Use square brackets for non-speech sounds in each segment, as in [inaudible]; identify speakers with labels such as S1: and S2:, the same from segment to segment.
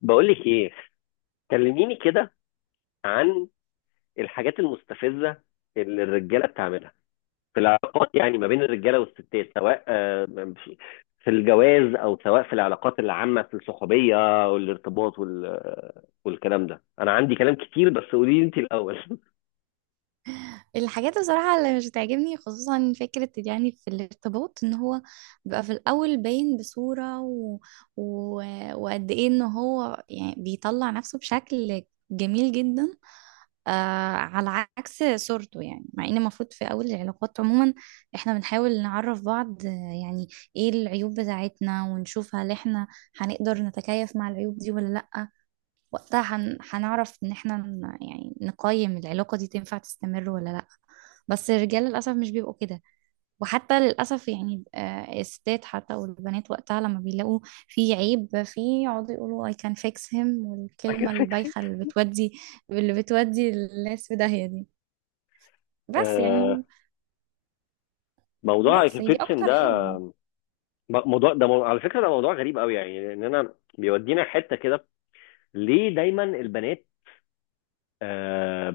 S1: بقول لك ايه؟ كلميني كده عن الحاجات المستفزه اللي الرجاله بتعملها في العلاقات، يعني ما بين الرجاله والستات، سواء في في الجواز، او سواء في العلاقات العامه، في الصحوبيه والارتباط والكلام ده. انا عندي كلام كتير، بس قولي لي انت الاول. [laughs]
S2: الحاجات بصراحة اللي مش بتعجبني، خصوصا فكرة، يعني في الارتباط ان هو بيبقى في الاول باين بصورة و... وقد ايه ان هو يعني بيطلع نفسه بشكل جميل جدا، آه على عكس صورته. يعني مع ان المفروض في اول العلاقات عموما احنا بنحاول نعرف بعض، يعني ايه العيوب بتاعتنا، ونشوف هل احنا هنقدر نتكيف مع العيوب دي ولا لا. وقتها هنعرف ان احنا يعني نقيم العلاقة دي تنفع تستمر ولا لا. بس الرجال للأسف مش بيبقوا كده. وحتى للأسف يعني الستات حتى والبنات وقتها لما بيلاقوا في عيب فيه يقعدوا يقولوا I can fix him،
S1: اكل
S2: والكلمة
S1: فيكسن.
S2: البايخة اللي بتودي الناس في داهية دي. بس
S1: آه،
S2: يعني،
S1: موضوع
S2: بس
S1: اكل
S2: هي دي
S1: فيكسن
S2: أكتر
S1: ده،
S2: حاجة.
S1: موضوع ده على فكره ده موضوع غريب قوي، يعني لان انا بيودينا حته كده. ليه دايما البنات آه،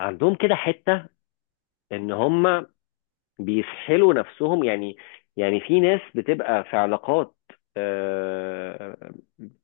S1: عندهم كده حته ان هم بيسحلوا نفسهم؟ يعني، يعني في ناس بتبقى في علاقات آه،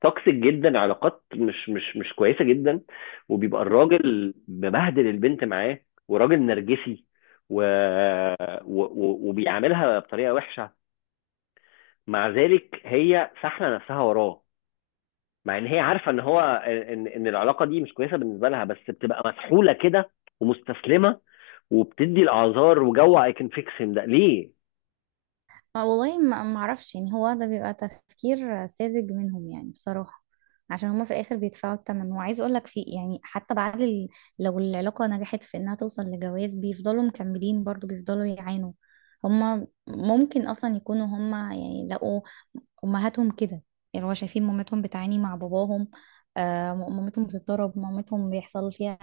S1: توكسيك جدا، علاقات مش كويسه جدا، وبيبقى الراجل مبهدل البنت معاه، وراجل نرجسي، و... و... و- وبيعاملها بطريقه وحشه. مع ذلك هي ساحله نفسها وراه، مع ان هي عارفه ان هو، ان العلاقه دي مش كويسه بالنسبه لها، بس بتبقى مسحوله كده ومستسلمه، وبتدي الاعذار وجو اي كان فيكس ده ليه.
S2: والله ما اعرفش. يعني هو ده بيبقى تفكير ساذج منهم، يعني بصراحة. عشان هما في الاخر بيدفعوا الثمن. وعايز اقول لك في، يعني حتى بعد لو العلاقة نجحت في انها توصل لجواز، بيفضلوا مكملين برضو، بيفضلوا يعانوا. هما ممكن اصلا يكونوا هما يعني لقوا امهاتهم كده. يعني هو شايفين مامتهم بتعاني مع باباهم. مامتهم بتتضرب، مامتهم بيحصل فيها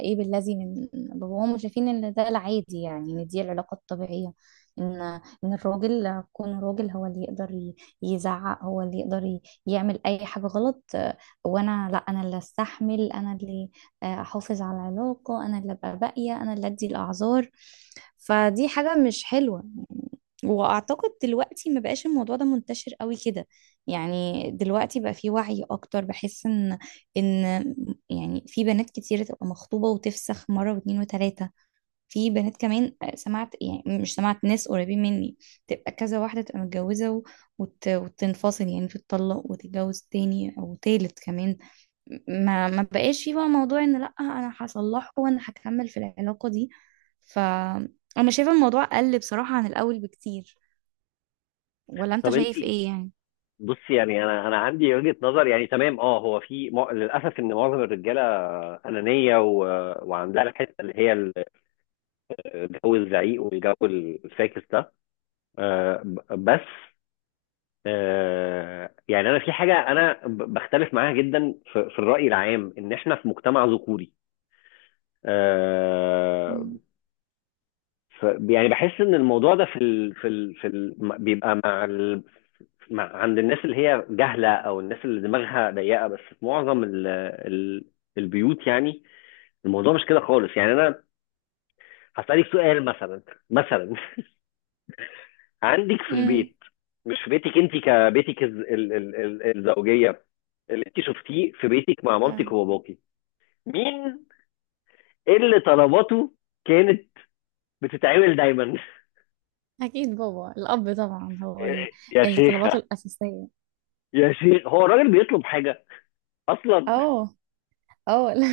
S2: ايه بالذي من باباهم، وشايفين ان ده العادي، يعني ان دي العلاقة الطبيعية. ان ان الراجل كون راجل هو اللي يقدر يزعق، هو اللي يقدر يعمل اي حاجة غلط، وانا لا، انا اللي استحمل، انا اللي احافظ على العلاقة، انا اللي ابقى باقية، انا اللي ادي الاعذار. فدي حاجة مش حلوة. واعتقد دلوقتي ما بقاش الموضوع ده منتشر قوي كده. يعني دلوقتي بقى في وعي اكتر، بحس ان ان يعني في بنات كتير تبقى مخطوبة وتفسخ مرة واتنين وتلاتة. في بنات كمان، سمعت، يعني مش سمعت، ناس قريبين مني تبقى كذا واحدة، تبقى متجوزة وتنفصل، يعني تتطلق وتتجوز تاني او تالت كمان. ما بقاش في بقى موضوع ان لا، انا هصلحه وانا هكمل في العلاقة دي. ف انا شايفة الموضوع قل بصراحة عن الاول بكتير. ولا انت
S1: طب انت،
S2: شايف ايه يعني؟
S1: بص، يعني انا، عندي وجهة نظر. يعني تمام، اه، هو في للاسف ان معظم الرجاله انانيه، و... وعندها الحته اللي هي الجو الزعيق والجو الفاكس ده. بس يعني انا في حاجه انا بختلف معاها جدا، في، في الراي العام ان احنا في مجتمع ذكوري. آه
S2: مم.
S1: ف... يعني بحس ان الموضوع ده بيبقى مع ال... ما- عند الناس اللي هي جهلة، أو الناس اللي دماغها ضيقة، بس في معظم ال البيوت يعني الموضوع مش كده خالص. يعني أنا هسألك سؤال، مثلا. [laughs] عندك في
S2: مم.
S1: البيت، مش في بيتك أنت، كبيتك الزوجية، اللي أنت شفتيه في بيتك مع
S2: اه،
S1: مامتك وباباكي، مين اللي طلباته كانت بتتعمل دايما؟ [laughs]
S2: أكيد بابا، الأب طبعا،
S1: يا
S2: اللي طلباته
S1: شيخة،
S2: الأساسية.
S1: يا شيخ، هو الراجل بيطلب حاجة أصلا؟
S2: اه. اه لا.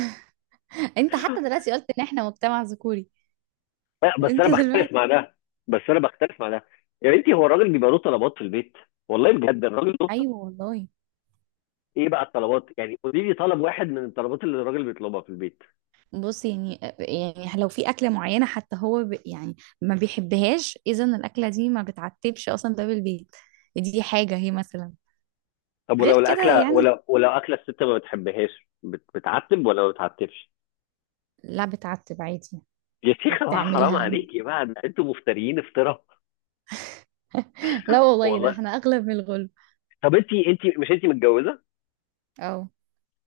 S2: [laughs] أنت حتى دلوقتي قلت إن إحنا مجتمع ذكوري.
S1: لا، بس انا
S2: انت
S1: بختلف
S2: دلوقتي.
S1: مع ده، بس انا بختلف مع ده يا بنتي، هو الراجل بيبقى له طلبات في البيت؟ والله بجد، الراجل له
S2: [laughs] أيوه والله.
S1: ايه بقى الطلبات؟ يعني قولي لي طلب واحد من الطلبات اللي الراجل بيطلبها في البيت.
S2: بص، يعني لو في أكلة معينة حتى هو يعني ما بيحبهاش، إذا الأكلة دي ما بتعتبش أصلا باب البيت. دي حاجة، هي مثلا،
S1: طب
S2: غير
S1: ولو
S2: كده
S1: الاكله،
S2: يعني.
S1: ولو اكله الست ما بتحبهاش، بتعتب ولا ما بتعتبش؟
S2: لا، بتعتب عادي،
S1: يا شيخه بقى،
S2: وبتعملها
S1: حرام
S2: عادي.
S1: عليكي بقى، ده انتوا مفتريين افتراء.
S2: [laughs] لا والله، ده
S1: والله.
S2: إحنا أغلب من الغلب.
S1: طب انت، انت مش انت متجوزه؟
S2: اه.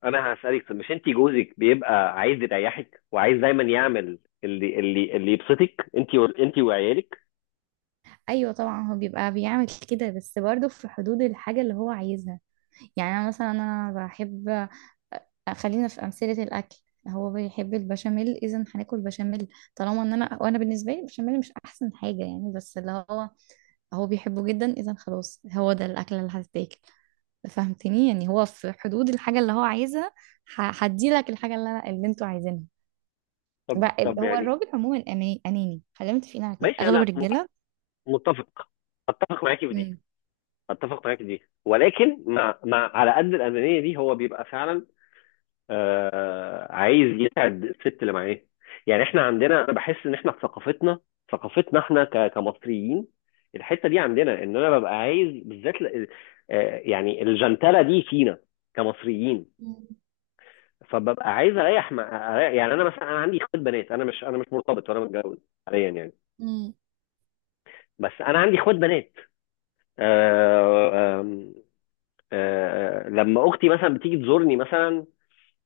S1: انا هسالك، طب مش انت جوزك بيبقى عايز يريحك، وعايز دايما يعمل اللي يبسطك، انت، وعيالك؟
S2: ايوه طبعا هو بيبقى بيعمل كده، بس برضه في حدود الحاجه اللي هو عايزها. يعني انا مثلا، انا بحب، خلينا في امثله الاكل. هو بيحب البشاميل، اذا هناكل بشاميل. طالما ان انا، وانا بالنسبه لي البشاميل مش احسن حاجه يعني، بس اللي هو بيحبه جدا، اذا خلاص هو ده الاكله اللي هتتاكل. فهمتني؟ يعني هو في حدود الحاجه اللي هو عايزها. هدي لك الحاجه اللي انا، اللي انتوا عايزينها.
S1: طب،
S2: هو
S1: يعني،
S2: الراجل عموما اناني، خلينا متفقين على كده،
S1: ماشي،
S2: اغلب
S1: انا
S2: الرجاله.
S1: متفق. اتفق معاكي في دي،
S2: امم.
S1: ولكن مع، على قد الانانيه دي، هو بيبقى فعلا، آه، عايز يسعد الست اللي معاه. يعني احنا عندنا، انا بحس ان احنا في ثقافتنا، احنا كمصريين، الحته دي عندنا ان انا ببقى عايز بالذات يعني الجنتله دي فينا كمصريين.
S2: مم.
S1: فببقى عايز اريح، يعني انا مثلا، انا عندي اخوات بنات. انا مش، انا مش مرتبط ولا متجوز حاليا، يعني
S2: مم.
S1: بس انا عندي اخوات بنات. آه، آم، آه، لما اختي مثلا بتيجي تزورني مثلا،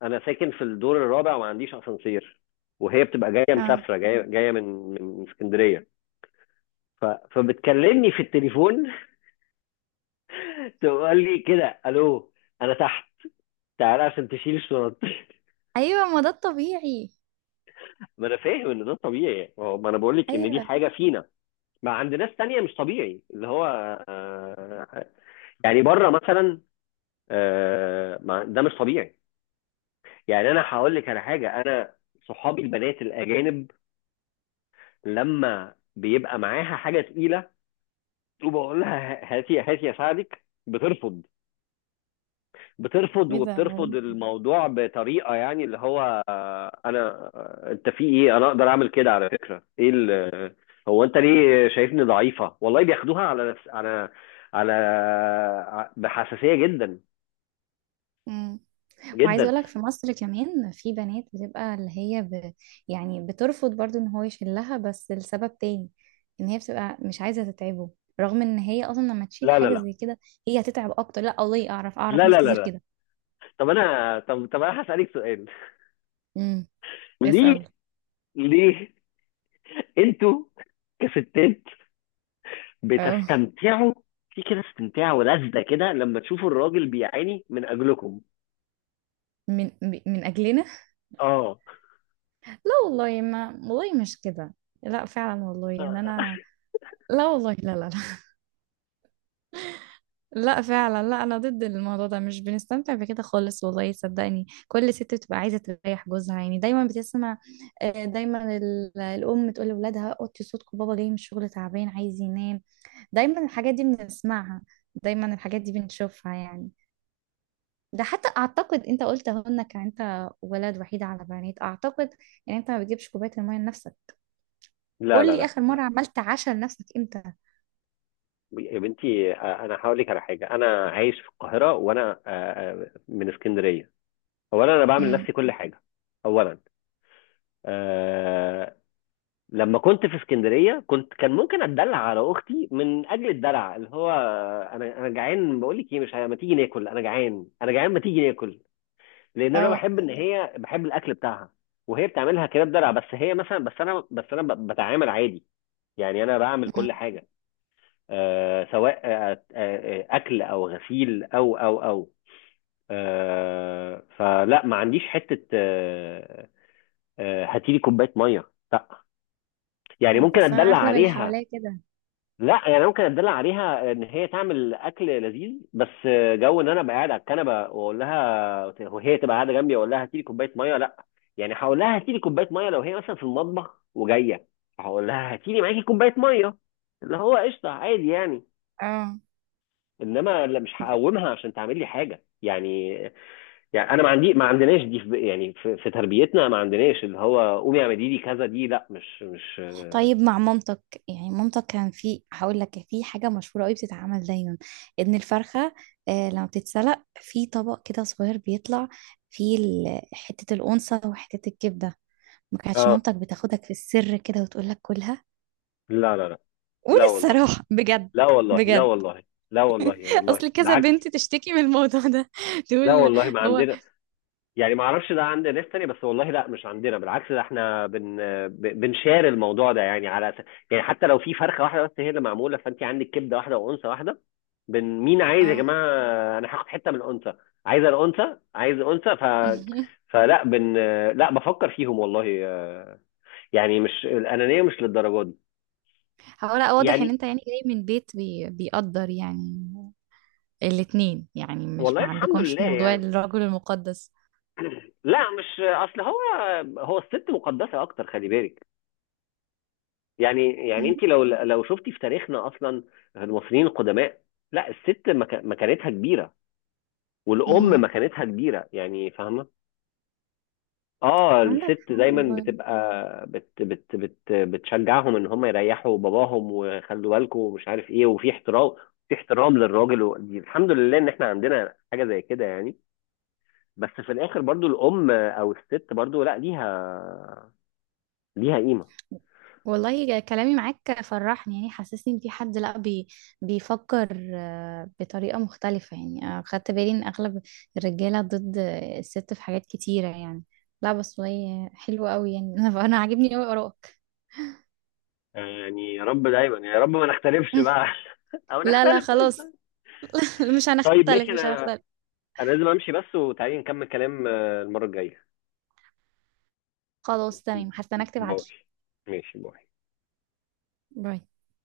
S1: انا ساكن في الدور الرابع وما عنديش اسانسير، وهي بتبقى جايه،
S2: اه.
S1: مسافره جايه، جايه من، من اسكندريه. ف- فبتكلمني في التليفون، [laughs] تقول لي كده: الو، انا تحت، تعالى عشان تشيل الشنط. [laughs]
S2: ايوه، ما ده الطبيعي.
S1: ما انا فاهم ان ده طبيعي. ما انا بقول لك ان دي
S2: ايوه.
S1: حاجه فينا، ما عند ناس تانية مش طبيعي اللي هو، آه، يعني بره مثلا، ده مش طبيعي. يعني انا هقول لك على حاجه، انا صحابي البنات الاجانب لما بيبقى معاها حاجه تقيله، وبقول لها هاتي، هاتي اساعدك، بترفض. بترفض
S2: ايه ده
S1: وبترفض
S2: غريب.
S1: الموضوع بطريقه، يعني اللي هو، آه، انا، آه، انت في ايه، انا اقدر اعمل كده، على فكره ايه هو انت ليه شايفني ضعيفه؟ والله بياخدوها على نفس، على، على بحساسيه جدا،
S2: امم. وعايزه
S1: جدا.
S2: اقول لك في مصر كمان في بنات بتبقى اللي هي يعني بترفض برضو ان هو يشيلها، بس لسبب تاني، ان هي بتبقى مش عايزه تتعبه. رغم ان هي اصلا لما تشيل
S1: لا، لا،
S2: حاجه
S1: لا،
S2: زي كده هي هتتعب اكتر. لا والله، اعرف
S1: لا،
S2: ناس
S1: لا، لا،
S2: كتير
S1: لا.
S2: كده.
S1: طب انا، طب انا هسالك سؤال.
S2: امم.
S1: ليه،
S2: اسال.
S1: ليه انتوا كستات
S2: اه.
S1: بتستمتعوا في كده؟ استمتاع ولذة كده لما تشوفوا الراجل بيعاني من اجلكم؟
S2: من اجلنا؟
S1: اه.
S2: لا والله، ما والله مش كده. لا فعلا والله، ان انا،
S1: [laughs]
S2: لا والله، لا لا. لا فعلا لا، انا ضد الموضوع ده، مش بنستمتع بكده خالص. والله صدقني، كل ست بتبقى عايزه تريح جوزها. يعني دايما بتسمع، دايما الام تقول لاولادها اوطي صوتكم، بابا جاي من الشغل تعبان عايز ينام. دايما الحاجات دي بنسمعها، دايما الحاجات دي بنشوفها يعني. ده حتى اعتقد، انت قلت اهو انك انت ولد وحيد على بنات، اعتقد ان انت ما بتجيبش كوبايه الميه لنفسك.
S1: لا،
S2: قول
S1: لا،
S2: لي
S1: لا،
S2: اخر
S1: لا.
S2: مره عملت عشاء لنفسك امتى؟
S1: يا بنتي، انا هقول لك على حاجه. انا عايش في القاهره وانا من اسكندريه. اولا، انا بعمل
S2: امم.
S1: لنفسي كل حاجه. اولا، آه لما كنت في اسكندريه كنت، كان ممكن اتدلع على اختي، من اجل الدلع اللي هو انا، انا جعان، بقول لك ايه، مش ه- ما تيجي ناكل، انا جعان، ما تيجي ناكل، لان انا
S2: اه.
S1: بحب ان هي بحب الاكل بتاعها وهي بتعملها كده بدلع. بس هي مثلا، بس انا بتعامل عادي. يعني انا بعمل كل حاجه، آه، سواء اكل او غسيل او، آه، فلا ما عنديش حته آه، آه، هاتيلي كوبايه ميه، لا. يعني
S2: امم،
S1: ممكن
S2: اصلا
S1: اتدلع
S2: اغلب اللي
S1: عليها،
S2: حواليا كده.
S1: لا يعني ممكن اتدلع عليها ان هي تعمل اكل لذيذ بس. جو ان انا ابقى قاعد على الكنبه واقول لها، وهي تبقى قاعده جنبي واقول لها هاتي لي كوبايه ميه، لا. يعني هقول لها هاتي لي كوبايه ميه لو هي مثلا في المطبخ وجايه، هقول لها هاتي لي معاكي كوبايه ميه، اللي هو قشطه عادي يعني.
S2: اه.
S1: انما لا، مش هقومها عشان تعمل لي حاجه يعني. يعني انا ما عندي، ما عندناش دي في يعني في, في تربيتنا ما عندناش اللي هو قومي اعملي لي كذا، دي لا، مش، مش.
S2: طيب مع مامتك، يعني مامتك كان في، هقول لك في حاجة مشهورة قوي بتتعمل دايما. ان الفرخة لما بتتسلق في طبق كده صغير بيطلع فيه حتة الأنثى وحتة الكبدة. ما كانتش
S1: اه،
S2: مامتك بتاخدك في السر كده وتقول لك كلها؟
S1: لا، لا، لا.
S2: قول
S1: لا والله،
S2: الصراحة بجد.
S1: لا والله. لا
S2: بجد.
S1: والله، لا والله
S2: [laughs] اصل كذا
S1: بالعكس.
S2: بنت تشتكي من الموضوع ده، [laughs]
S1: لا
S2: تقول.
S1: والله، ما
S2: هو.
S1: عندنا. يعني ما اعرفش ده عند ناس تانية، بس والله لا، مش عندنا. بالعكس، ده احنا بنشار الموضوع ده يعني على يعني حتى لو في فرخه واحده بس هي اللي معموله، فانت عندك كبده واحده وانثى واحده، مين عايز يا
S2: اه.
S1: جماعه؟ انا هاخد حته من الانثى، عايز الانثى، عايز انثى. ف
S2: [laughs]
S1: فلا بن لا بفكر فيهم والله. يعني مش الانانيه مش للدرجه دي
S2: هو لا، واضح ان
S1: يعني.
S2: انت يعني جاي من بيت بيقدر يعني الاتنين، يعني مش،
S1: والله
S2: ما
S1: الحمد
S2: عندكمش
S1: لله
S2: موضوع
S1: يعني.
S2: الرجل المقدس.
S1: لا، مش، اصل هو الست مقدسه اكتر، خلي بالك. يعني، يعني
S2: مم.
S1: انت لو، لو شفتي في تاريخنا اصلا، المصريين القدماء، لا الست مكانتها كبيره،
S2: مم.
S1: والام مكانتها كبيره، يعني فاهمه. اه
S2: عندك
S1: الست
S2: حق
S1: دايما
S2: والله.
S1: بتبقى بت بت بت بتشجعهم ان هم يريحوا باباهم، وخلوا بالكم ومش عارف ايه، وفي احترام، في احترام للراجل و... دي الحمد لله ان احنا عندنا حاجه زي كده يعني. بس في الاخر برضو، الام او الست برضو، لا، ليها، ليها قيمه.
S2: والله كلامي معاك فرحني، يعني حسسني ان في حد لا، بيفكر، بطريقة مختلفة، يعني. خدت بالي ان اغلب الرجالة ضد، الست في حاجات كتيرة يعني. لا بس والله حلوة قوي يعني. [laughs] أنا عاجبني قوي ارائك.
S1: يعني يا رب دايما، يعني يا رب ما نختلفش
S2: [laughs]
S1: بقى. [laughs] او
S2: لا لا
S1: نختلف
S2: خلاص.
S1: قشطة.
S2: [laughs] مش
S1: طيب
S2: هنختلف،
S1: ماشي،
S2: مش
S1: انا،
S2: هنختلف.
S1: انا لازم امشي بس. وتعالي نكمل كلام المره الجايه.
S2: خلاص تمام، هستناك
S1: باي.
S2: تبعتلي.
S1: ماشي، باي.
S2: باي.